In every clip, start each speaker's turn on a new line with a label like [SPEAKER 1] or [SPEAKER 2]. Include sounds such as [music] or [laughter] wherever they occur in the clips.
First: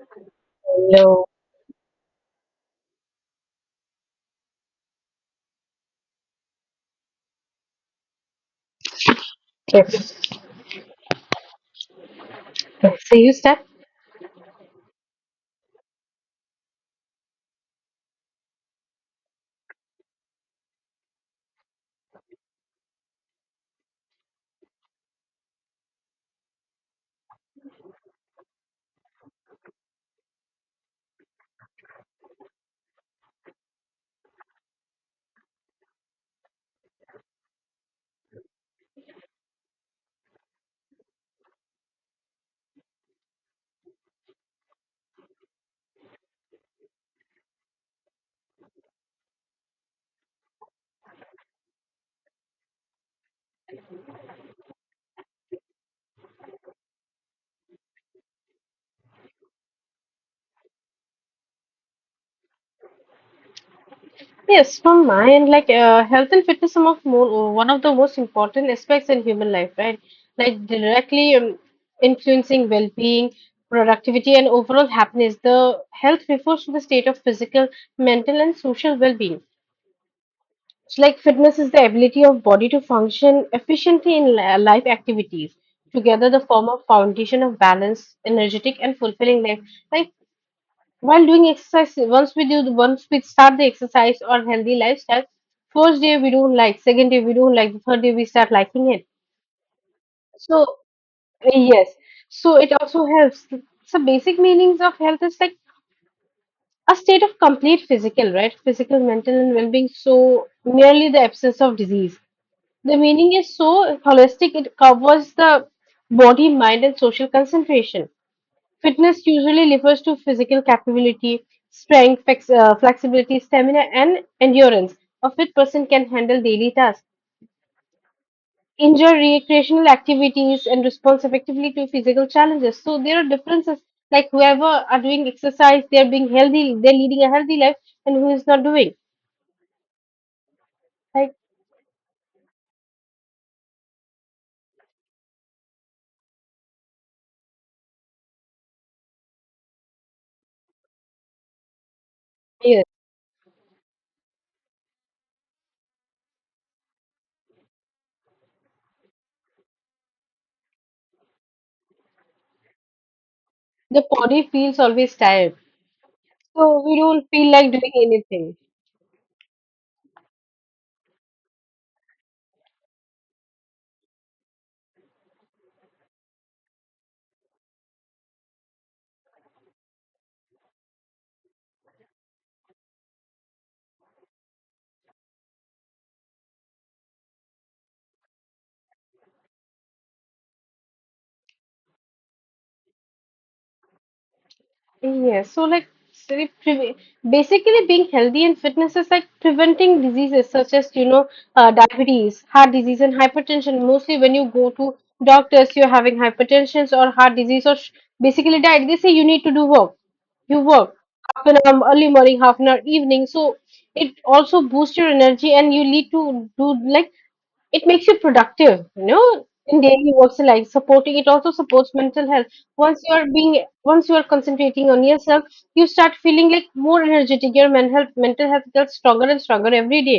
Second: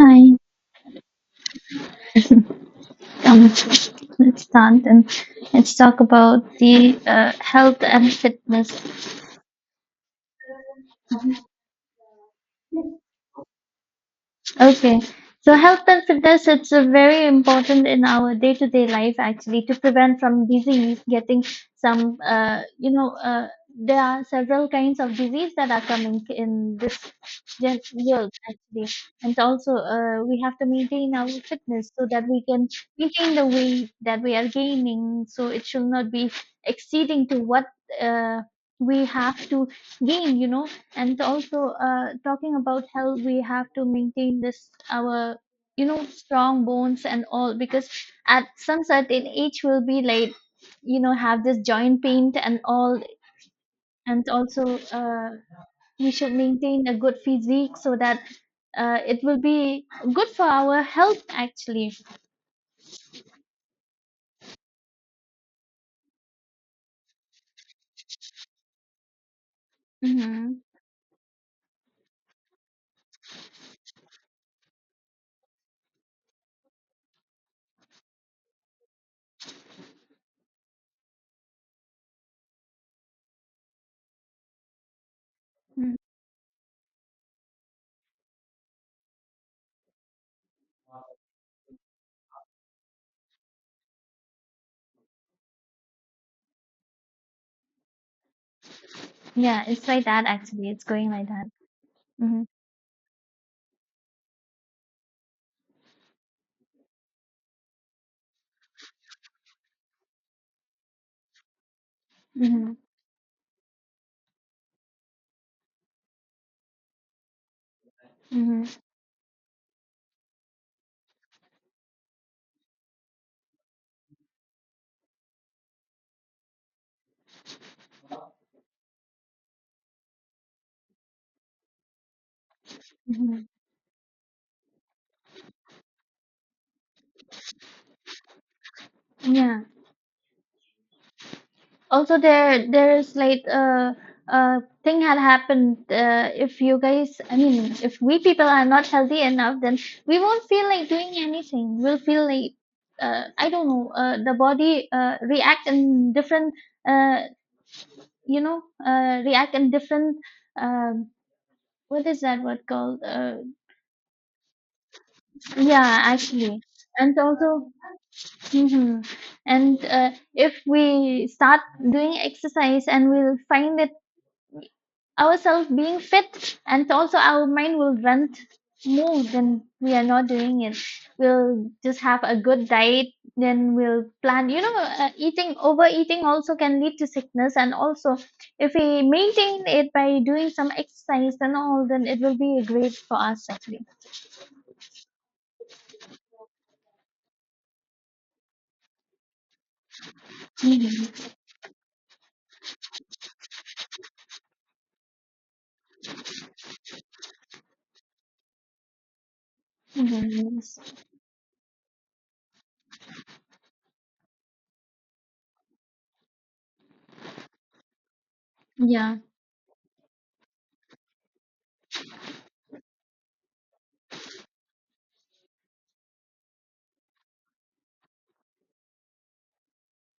[SPEAKER 1] Hi.
[SPEAKER 2] Hello.
[SPEAKER 1] [laughs] Um, let's start and let's talk about the health and fitness.
[SPEAKER 2] If so, you step.
[SPEAKER 1] Okay. So health and fitness, it's a very important in our day-to-day life actually to prevent from disease getting some, uh, you know, uh, there are several kinds of disease that are coming in this world actually. And also, we have to maintain our fitness so that we can maintain the weight that we are gaining. So it should not be exceeding to what, uh, we have to gain. And also talking about health, we have to maintain this our strong bones and all, because at some certain age we'll be like have this joint pain and all. And also we should maintain a good physique, so that it will be good for our health actually.
[SPEAKER 2] Yes, from my end, like health and fitness are of more, one of the most important aspects in human life, right?
[SPEAKER 1] Mm-hmm.
[SPEAKER 2] Like directly influencing well-being, productivity, and overall happiness. The health refers to the state of physical, mental, and social well-being. So, like fitness is the ability of body to function efficiently in life activities.
[SPEAKER 1] Mm-hmm.
[SPEAKER 2] Together, the form of foundation of balance, energetic, and fulfilling life. Like while doing exercise, once we start the exercise or healthy lifestyle, first day we don't like, second day we don't like, the third day we start liking it.
[SPEAKER 1] Yeah, it's like that
[SPEAKER 2] So,
[SPEAKER 1] actually, it's going like that.
[SPEAKER 2] yes,
[SPEAKER 1] Mm-hmm.
[SPEAKER 2] so it also helps. So, basic meanings of health is like a state of complete physical, right? Physical, mental, and well being. So, merely the absence of disease.
[SPEAKER 1] Mm-hmm.
[SPEAKER 2] The meaning is so holistic, it covers the body, mind, and social concentration.
[SPEAKER 1] Mm-hmm.
[SPEAKER 2] Fitness usually refers to physical capability, strength, flexibility, stamina, and endurance. A fit person can handle daily tasks, enjoy recreational activities, and respond effectively to physical challenges. So there are
[SPEAKER 1] Mm-hmm.
[SPEAKER 2] differences. Like whoever are doing exercise, they are being healthy, they're leading a healthy life, and who is not doing.
[SPEAKER 1] Yeah.
[SPEAKER 2] Like
[SPEAKER 1] Also, there is like a thing had happened. If you guys, I mean, if we people are not healthy enough, then we won't feel like doing anything. We'll feel like
[SPEAKER 2] yes,
[SPEAKER 1] I don't know. The body react in different. Uh, react in different. Um, what is that word called?
[SPEAKER 2] the body feels always tired,
[SPEAKER 1] Yeah, actually,
[SPEAKER 2] so we
[SPEAKER 1] and
[SPEAKER 2] don't feel
[SPEAKER 1] also.
[SPEAKER 2] like doing anything.
[SPEAKER 1] Hmm. And if we start doing exercise, and we'll find it ourselves being fit, and also our mind will move, then we are not doing it, we'll just have a good diet. Then we'll plan, eating overeating also can lead to sickness. And also, if we maintain it by doing some exercise and all, then it will be great for us actually.
[SPEAKER 2] Yeah, so like, basically being healthy and fitness is like preventing diseases such as you know
[SPEAKER 1] Mm-hmm.
[SPEAKER 2] diabetes, heart disease, and hypertension. Mostly when you go to doctors, you're having hypertension or heart disease or basically diet. They say you need to do work.
[SPEAKER 1] Mm-hmm.
[SPEAKER 2] You
[SPEAKER 1] Yes.
[SPEAKER 2] work half an hour early morning, half an hour evening. So it also boosts your energy and you lead to do like it makes you productive, you
[SPEAKER 1] Yeah.
[SPEAKER 2] know, in daily works, like supporting, it also supports mental health. Once you are being, once you are concentrating on yourself, you start feeling like more energetic, your mental health gets stronger and stronger every day.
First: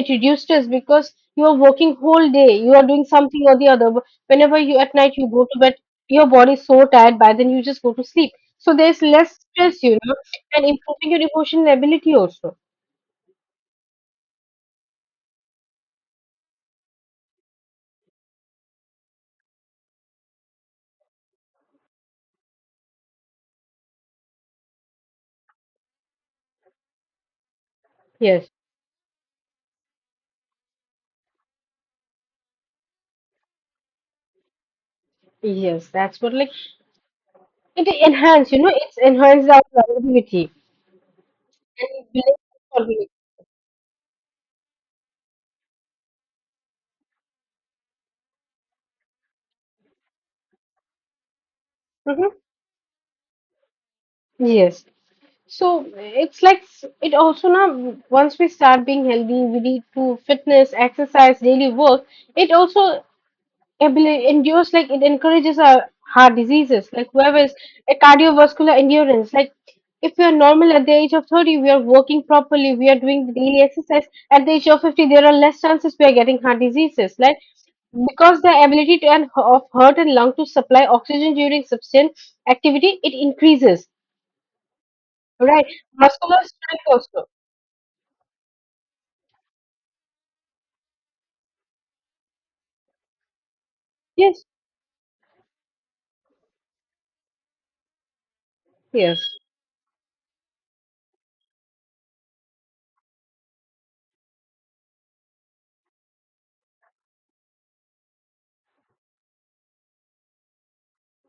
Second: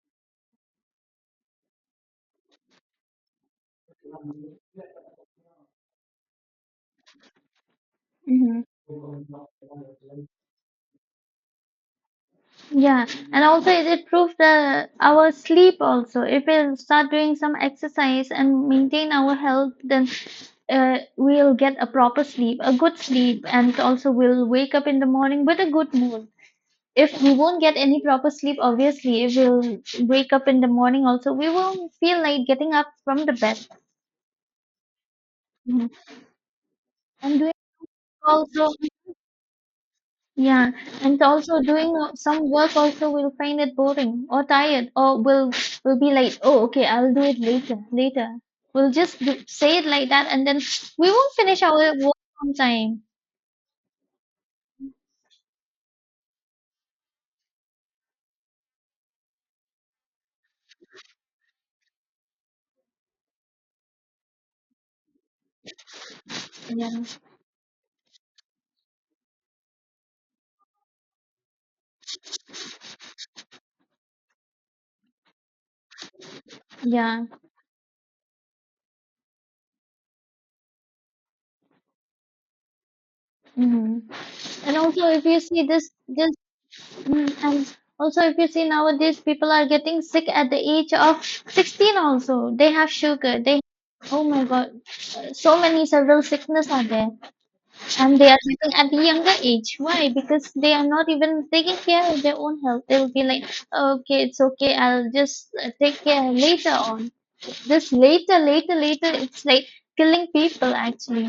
[SPEAKER 2] It reduces stress because you are working whole day, you are doing something or the other. Whenever you at night you go to bed, your body is so tired by then, you just go to sleep.
[SPEAKER 1] Hmm.
[SPEAKER 2] So there's less stress, you know, and improving your emotional ability also.
[SPEAKER 1] Yeah, and also it improves the our sleep also. If we start doing some exercise and maintain our health, then we'll get a proper sleep, a good sleep, and also we'll wake up in the morning with a good mood. If we won't get any proper
[SPEAKER 2] Yes,
[SPEAKER 1] sleep, obviously, if we'll wake up in the morning also, we won't feel like getting up from the bed. Mhm.
[SPEAKER 2] yes, that's what. Like
[SPEAKER 1] And doing
[SPEAKER 2] It enhance, you
[SPEAKER 1] also,
[SPEAKER 2] know, it's enhanced our productivity
[SPEAKER 1] yeah, and also doing
[SPEAKER 2] and
[SPEAKER 1] some work also,
[SPEAKER 2] it
[SPEAKER 1] we'll find it boring or tired, or we'll be like, oh, okay, I'll do it later, later. We'll just do, say it like that, and then we won't finish our work
[SPEAKER 2] hmm
[SPEAKER 1] on time.
[SPEAKER 2] yes. So it's like, it also now once we start being healthy, we need to fitness, exercise, daily work. It also endures, like it encourages our heart
[SPEAKER 1] Yeah,
[SPEAKER 2] diseases, like whoever is a cardiovascular endurance. Like if we are normal at the age of 30, we are working properly, we are doing the daily exercise. At the age of 50, there are less chances we are getting heart diseases.
[SPEAKER 1] yeah.
[SPEAKER 2] Like because the ability to, and of heart and lung to supply oxygen during sustained activity, it increases,
[SPEAKER 1] Hmm. And also, if you see
[SPEAKER 2] right? Muscular strength also.
[SPEAKER 1] and also if you see nowadays, people are getting sick at the age of 16 also. They have sugar. They, oh my
[SPEAKER 2] Yes,
[SPEAKER 1] God, so many several sickness are there. And they are getting at the
[SPEAKER 2] yes.
[SPEAKER 1] younger age. Why? Because they are not even taking care of their own health. They will be like, okay, it's okay. I'll just take care later on. This later, later, later, it's like killing people actually.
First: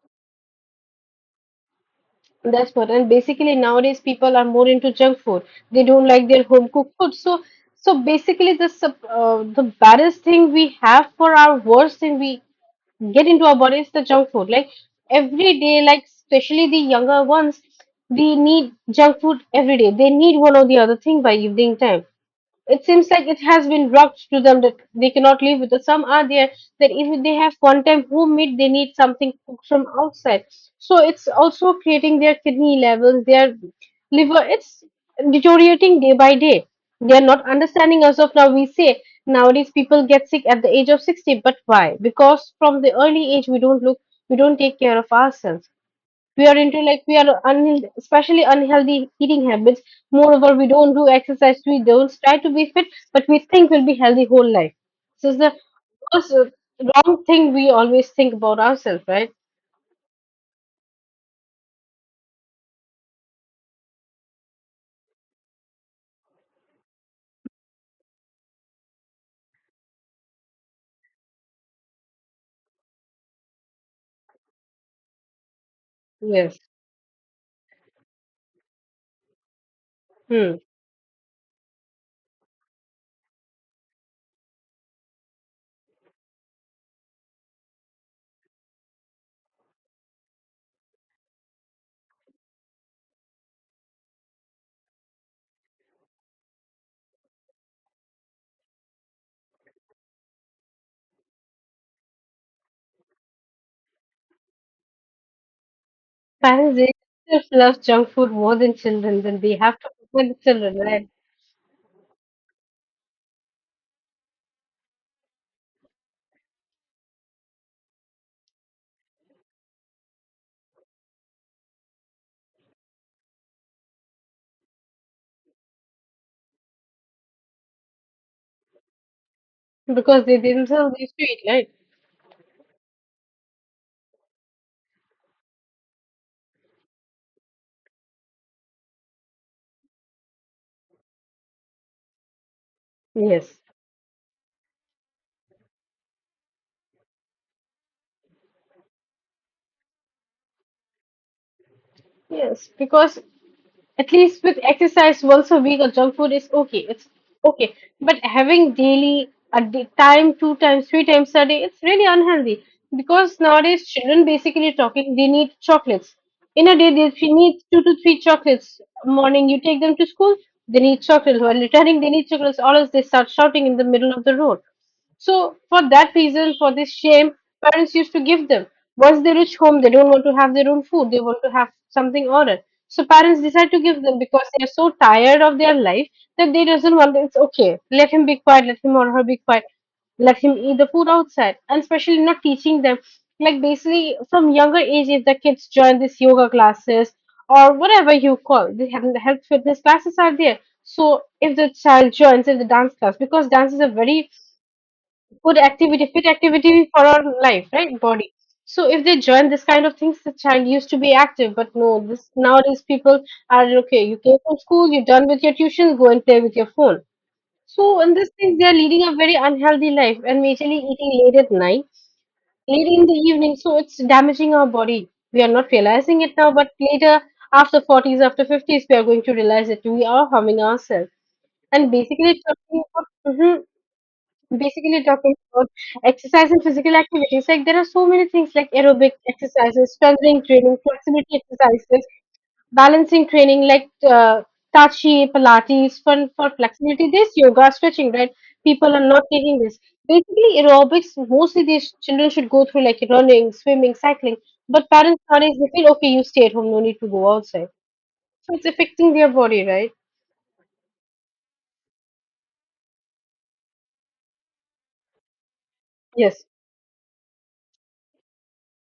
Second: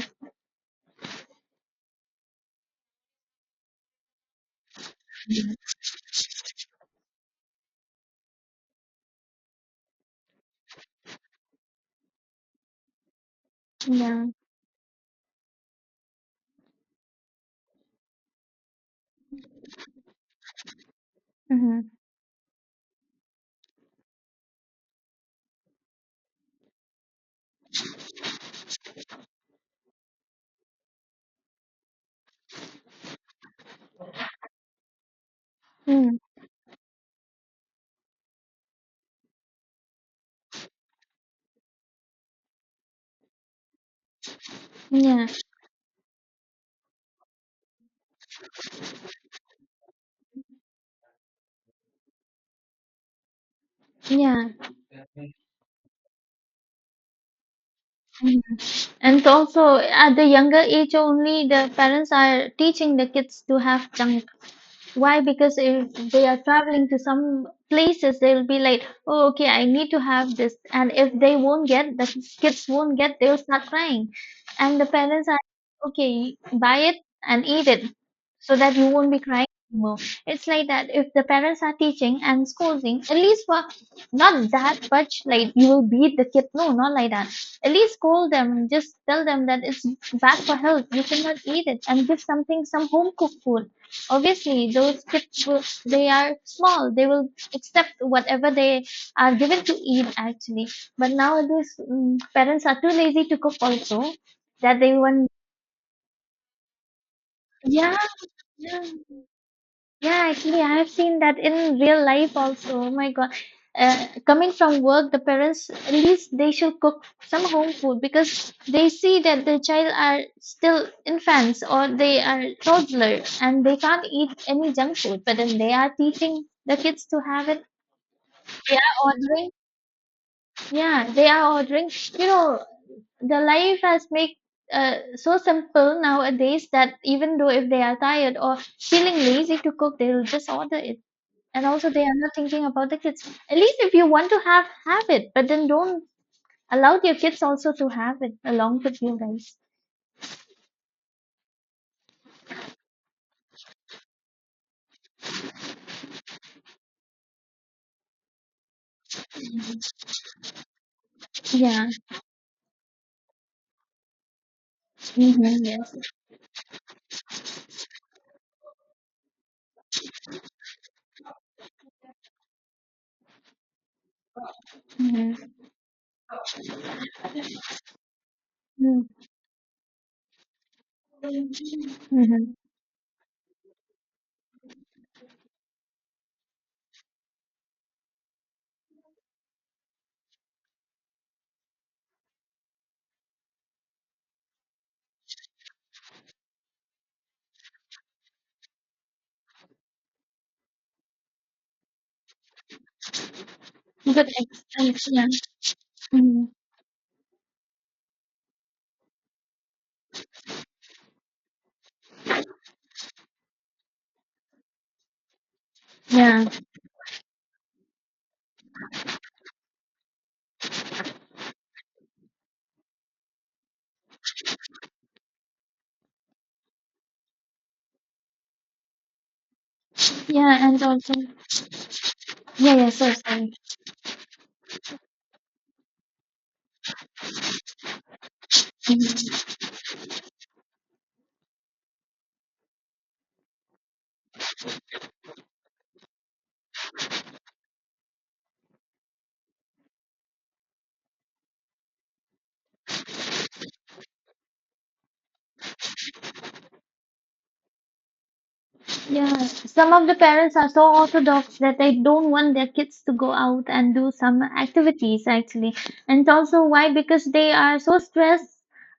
[SPEAKER 2] That's what. And basically nowadays people are more into junk food. They don't like their home cooked food. So, so basically the the baddest thing we have for our, worst thing we get into our body is the
[SPEAKER 1] Yeah.
[SPEAKER 2] junk food. Like every day, like especially the younger ones, they need junk food every day, they need one or the other thing by evening
[SPEAKER 1] Mm-hmm.
[SPEAKER 2] time. It seems like it has been dropped to them that they cannot live with it. Some are there that if they have one time home made, they need something cooked from outside. So it's also creating their kidney levels, their liver. It's deteriorating day
[SPEAKER 1] Mm.
[SPEAKER 2] by day. They are not understanding as of now. We say nowadays people get sick at the age of 60, but why? Because from the early age, we don't look, we don't take care of
[SPEAKER 1] Yeah.
[SPEAKER 2] ourselves. We are into like, we are unhealthy, especially unhealthy eating habits. Moreover, we don't do exercise, we don't try to be fit, but we think we'll be healthy
[SPEAKER 1] Yeah.
[SPEAKER 2] whole life. This is the worst, wrong thing we always think
[SPEAKER 1] Mm-hmm.
[SPEAKER 2] about ourselves,
[SPEAKER 1] And
[SPEAKER 2] right?
[SPEAKER 1] also, at the younger age only, the parents are teaching the kids to have junk. Why? Because if they are traveling to some places, they'll be like, oh, okay, I need to have this. And if they won't get, the kids won't get, they'll start crying. And the parents are, okay,
[SPEAKER 2] Yes.
[SPEAKER 1] buy it and eat it so that you won't be crying anymore. It's
[SPEAKER 2] Hmm.
[SPEAKER 1] like that. If the parents are teaching and scolding, at least for not that much, like you will beat the kid. No, not like that. At least scold them. Just tell them that it's bad for health. You cannot eat it, and give something, some home cooked food. Obviously those kids will, they are small, they will accept whatever they are given to eat actually. But nowadays parents are too lazy to cook also, that they want.
[SPEAKER 2] Parents, they themselves love
[SPEAKER 1] Yeah.
[SPEAKER 2] junk food more than
[SPEAKER 1] Yeah.
[SPEAKER 2] children, then they have to
[SPEAKER 1] Yeah,
[SPEAKER 2] prepare the
[SPEAKER 1] actually, I
[SPEAKER 2] children,
[SPEAKER 1] have
[SPEAKER 2] right?
[SPEAKER 1] seen that in real life also. Oh my God. Coming from work, the parents, at least they should cook some home food, because they see that the child are still infants or they are toddler, and they can't eat any junk food. But then they are teaching the kids to have it. They are ordering.
[SPEAKER 2] Because they themselves
[SPEAKER 1] Yeah,
[SPEAKER 2] used to
[SPEAKER 1] they
[SPEAKER 2] eat,
[SPEAKER 1] are
[SPEAKER 2] right?
[SPEAKER 1] ordering. You know, the life has made so simple nowadays, that even though if they are tired or feeling lazy to cook, they'll just order it. And also they are not thinking about the kids. At
[SPEAKER 2] Yes,
[SPEAKER 1] least if you want to have it, but then don't allow your kids also to have it along with you guys.
[SPEAKER 2] yes, because at least with exercise once a week or junk food is okay. It's okay. But having daily a day, time, two times, three times a day, it's
[SPEAKER 1] Yeah.
[SPEAKER 2] really unhealthy. Because nowadays children, basically talking, they need
[SPEAKER 1] Mm-hmm. Yes.
[SPEAKER 2] chocolates. In a day, they, she needs two to three chocolates. Morning, you take them to school, they need chocolates. While returning, they need chocolates. Or else they start shouting in the middle of the road. So
[SPEAKER 1] Mm-hmm.
[SPEAKER 2] for that reason, for this shame, parents used to give them. Once they reach home, they don't want to have their own food. They want to have something
[SPEAKER 1] Mm-hmm.
[SPEAKER 2] ordered. So parents decide to give them because they are so tired of their life that they doesn't want. It's okay. Let him be quiet. Let him or her be quiet. Let him eat the food outside. And especially not teaching them. Like basically from younger age, if the kids join this yoga classes or whatever you call, they have the health fitness classes are there. So if the child joins in the dance class, because dance is a very
[SPEAKER 1] Yeah.
[SPEAKER 2] good activity, fit
[SPEAKER 1] Hmm.
[SPEAKER 2] activity for our life, right? Body. So if they join this kind of things, the child used to be active, but no, this nowadays people are okay. You came from school, you're done with your tuitions, go and play
[SPEAKER 1] Yeah,
[SPEAKER 2] with your phone. So in these things, they are leading a very unhealthy life and majorly eating late at night, late in the evening. So it's damaging our body. We are not realizing it now, but later, after 40s, after 50s, we are going to realize that we are
[SPEAKER 1] yeah
[SPEAKER 2] harming
[SPEAKER 1] and
[SPEAKER 2] ourselves.
[SPEAKER 1] also
[SPEAKER 2] And basically
[SPEAKER 1] yeah
[SPEAKER 2] talking
[SPEAKER 1] yeah
[SPEAKER 2] about,
[SPEAKER 1] so.
[SPEAKER 2] mm-hmm, basically talking about exercise and physical activities, like there are so many things like aerobic
[SPEAKER 1] Sorry.
[SPEAKER 2] exercises, strengthening training, flexibility exercises, balancing training, like Tai Chi, Pilates, fun for flexibility. This yoga, stretching, right? People are not taking this. Basically, aerobics, mostly these children should go through like running, swimming, cycling. But parents nowadays, they feel, okay, you stay at home, no need to go outside. So it's affecting their
[SPEAKER 1] Yeah,
[SPEAKER 2] body, right?
[SPEAKER 1] some of the parents are so orthodox that they don't want their kids to go out and do some activities actually. And
[SPEAKER 2] Yes.
[SPEAKER 1] also why? Because they are so stressed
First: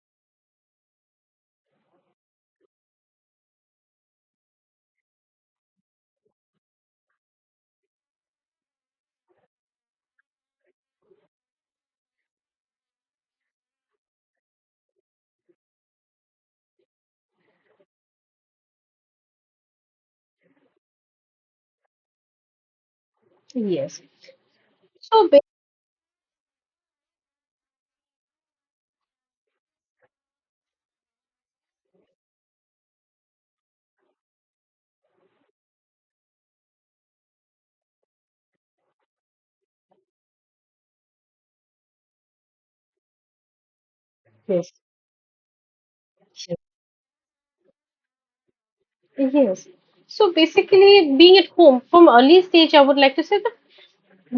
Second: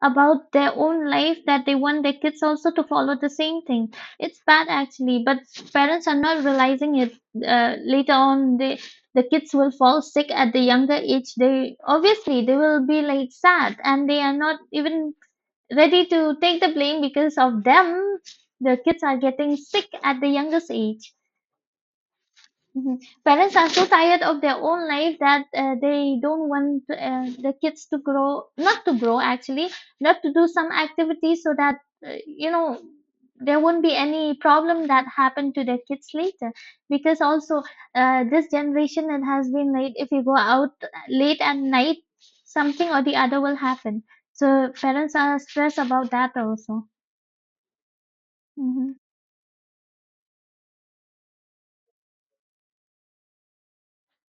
[SPEAKER 1] about their own life, that they want their kids also to follow the same thing. It's bad actually, but parents are not realizing it. Later on, they, the kids will fall sick at the younger age. They obviously they will be like sad, and they are not even ready to take the blame. Because of them the kids are getting sick at the youngest age. Mhm. Parents are so
[SPEAKER 2] Yes.
[SPEAKER 1] tired of their own life
[SPEAKER 2] So,
[SPEAKER 1] that they don't want the kids to grow not to grow actually, not to do some activities, so that uh, you know there won't be any problem that happened to their kids later. Because also this generation, it has been like if you go out late at night, something or the other will happen. So
[SPEAKER 2] yes.
[SPEAKER 1] parents are stressed about that also. Mhm.
[SPEAKER 2] Yes. So basically, being at home from early stage, I would like to say that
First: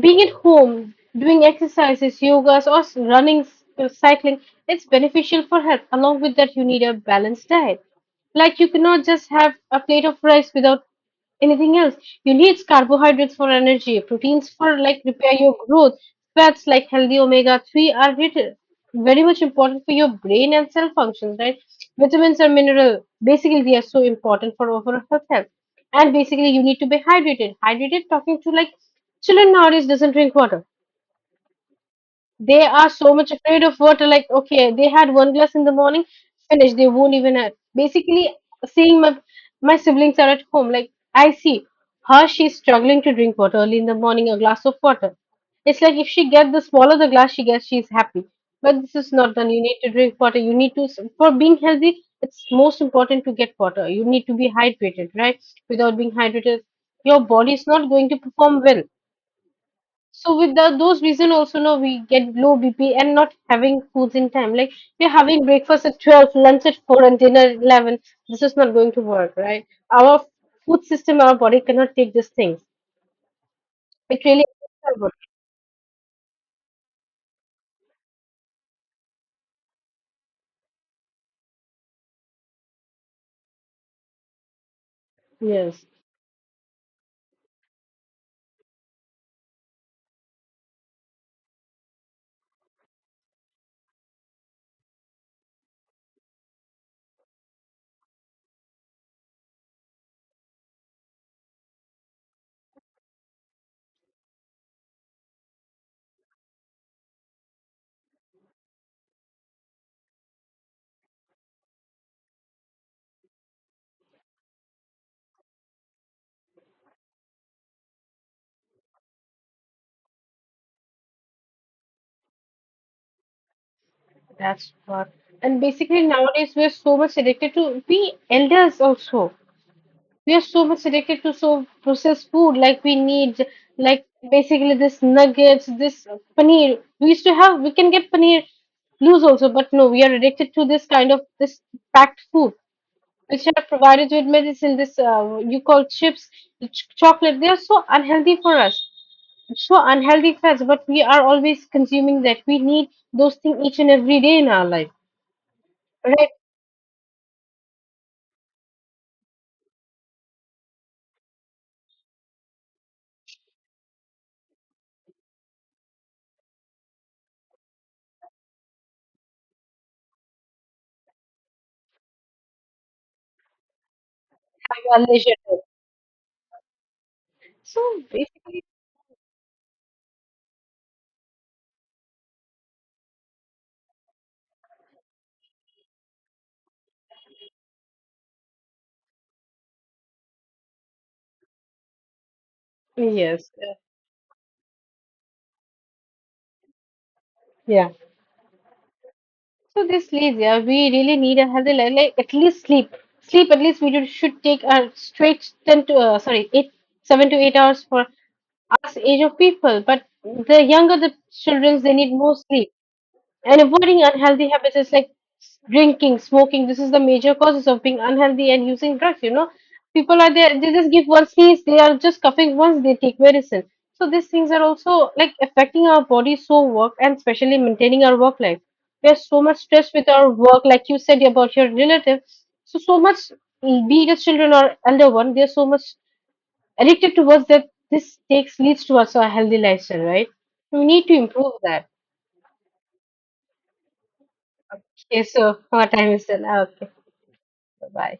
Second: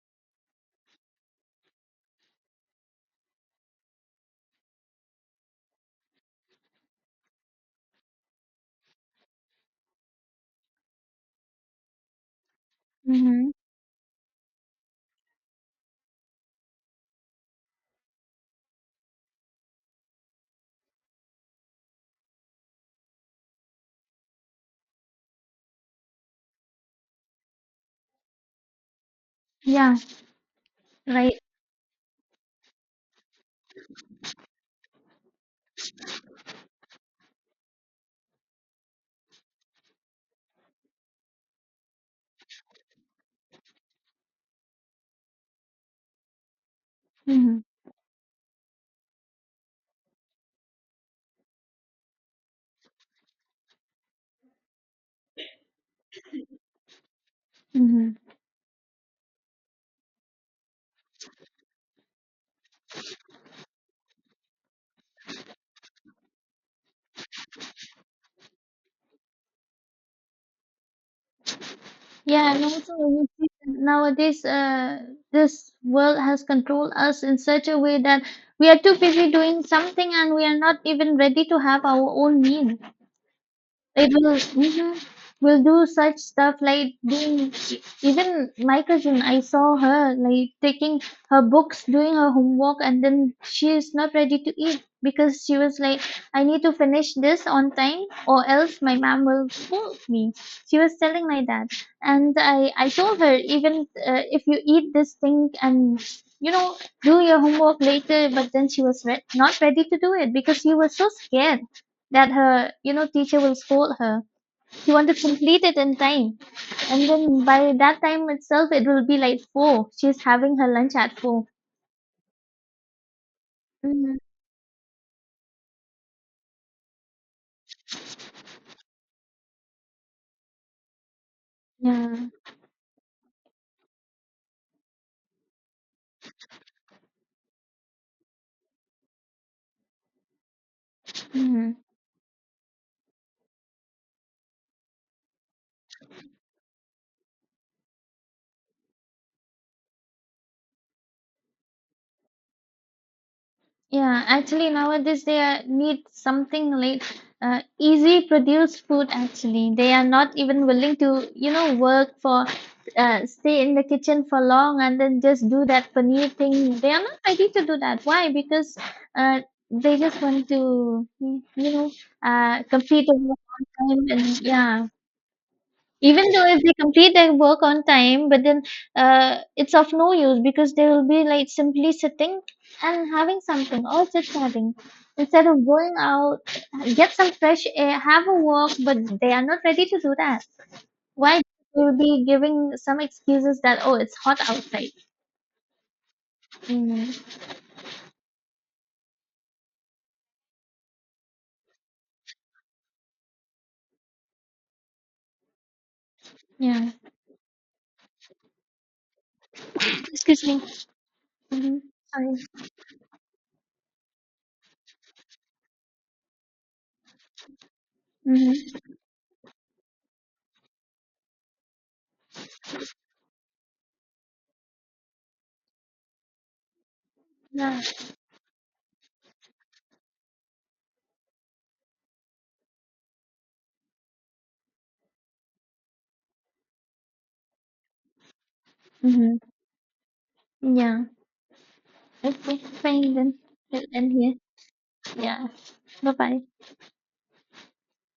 [SPEAKER 2] being at home, doing exercises, yogas, or running, cycling, it's beneficial for health. Along with that, you need a balanced diet. Like you cannot just have a plate of rice without anything else. You need carbohydrates for
[SPEAKER 1] Mhm.
[SPEAKER 2] energy, proteins for like repair your growth, fats like healthy omega 3 are vital, very much important for your brain and cell functions, right? Vitamins and mineral basically they are so important for overall health. And basically you need to be hydrated, hydrated, talking to like children nowadays
[SPEAKER 1] Yeah.
[SPEAKER 2] doesn't drink water,
[SPEAKER 1] Right.
[SPEAKER 2] they are so much afraid of water. Like, okay, they had one glass in the morning, finish. They won't even have. Basically, seeing my siblings are at home, like I see her, she's struggling to drink water early in the morning, a glass of water. It's like if she gets the smaller, the glass she
[SPEAKER 1] Mhm.
[SPEAKER 2] gets, she's happy. But this is not done. You need to drink water. You need to, for being healthy, it's most important to get water. You need to be hydrated, right? Without being hydrated, your body is not going
[SPEAKER 1] Mhm.
[SPEAKER 2] to perform well. So without those reason also, no, we get low BP and not having foods in time. Like we're having breakfast at 12, lunch at 4 and dinner at 11. This is not going to work, right? Our food system, our body cannot take these
[SPEAKER 1] Yeah. And
[SPEAKER 2] things.
[SPEAKER 1] also, you see that
[SPEAKER 2] It
[SPEAKER 1] nowadays,
[SPEAKER 2] really affects our
[SPEAKER 1] this world has controlled us in such a way that we are too busy doing something, and we are not even ready to have our own meal. It will, mhm,
[SPEAKER 2] body.
[SPEAKER 1] will do
[SPEAKER 2] Yes,
[SPEAKER 1] such stuff like doing, even my cousin, I saw her like taking her books, doing her homework, and then she is not ready to eat because she was like, I need to finish this on time or else my mom will scold me. She was telling like that. And I told her, even if you eat this thing and you know, do your homework later, but then she was not ready to do it because she was so scared that her, teacher will scold her. She want to complete it in time. And then by that time itself, it will be like four. She's having her lunch at four. Mm-hmm.
[SPEAKER 2] that's what. And basically nowadays we're so much addicted to, we elders also, we are so much addicted to so
[SPEAKER 1] Yeah.
[SPEAKER 2] processed food, like we need, like basically this nuggets, this paneer we used to have, we can get paneer loose also, but no, we are addicted to this kind of this
[SPEAKER 1] Mhm.
[SPEAKER 2] packed food which are provided with medicine, this you call chips, chocolate, they are so unhealthy for us, so unhealthy for us, but we are always consuming that, we need those things each and every
[SPEAKER 1] Yeah,
[SPEAKER 2] day in our
[SPEAKER 1] actually
[SPEAKER 2] life,
[SPEAKER 1] nowadays they are, need
[SPEAKER 2] right,
[SPEAKER 1] something like easy produced food actually. They are not even willing to, you know, work for stay in the kitchen for long, and then just do that paneer thing. They are not ready to do that. Why? Because uh, they just want to, you know, complete the work on time and
[SPEAKER 2] by
[SPEAKER 1] yeah.
[SPEAKER 2] our leisure time.
[SPEAKER 1] Even though if they complete their work on
[SPEAKER 2] So
[SPEAKER 1] time, but then
[SPEAKER 2] basically,
[SPEAKER 1] it's of no use, because they will be like simply sitting and having something or just having, instead of going out, get some fresh air, have a walk, but they are not ready to do that. Why? They will be giving some
[SPEAKER 2] yes,
[SPEAKER 1] excuses that oh, it's hot outside. Mm,
[SPEAKER 2] yeah, so this leads, yeah, we really need a healthy life, like at least sleep. Sleep at least we should take a straight 10 to sorry eight,
[SPEAKER 1] yeah.
[SPEAKER 2] seven to 8 hours for us age of people. But
[SPEAKER 1] Excuse me.
[SPEAKER 2] the younger the
[SPEAKER 1] Mm-hmm.
[SPEAKER 2] children, they need more
[SPEAKER 1] Sorry.
[SPEAKER 2] sleep. And avoiding unhealthy habits is like drinking, smoking. This is the major causes of being unhealthy and
[SPEAKER 1] Mm-hmm.
[SPEAKER 2] using drugs. You know, people are there. They just give one sneeze. They are just coughing once. They take medicine. So these things are also like affecting our body, so work and especially
[SPEAKER 1] Yeah.
[SPEAKER 2] maintaining our work life. We are so much stressed with our work, like you said about your relative. So so much, be it as children or elder one, they are so much addicted towards that. This takes leads towards a
[SPEAKER 1] Hmm.
[SPEAKER 2] healthy lifestyle, right? We
[SPEAKER 1] Yeah.
[SPEAKER 2] need to improve that.
[SPEAKER 1] Okay. Fine then. We'll end here.
[SPEAKER 2] Okay,
[SPEAKER 1] Yeah.
[SPEAKER 2] so our
[SPEAKER 1] Bye
[SPEAKER 2] time is
[SPEAKER 1] bye.
[SPEAKER 2] done. Okay, bye bye.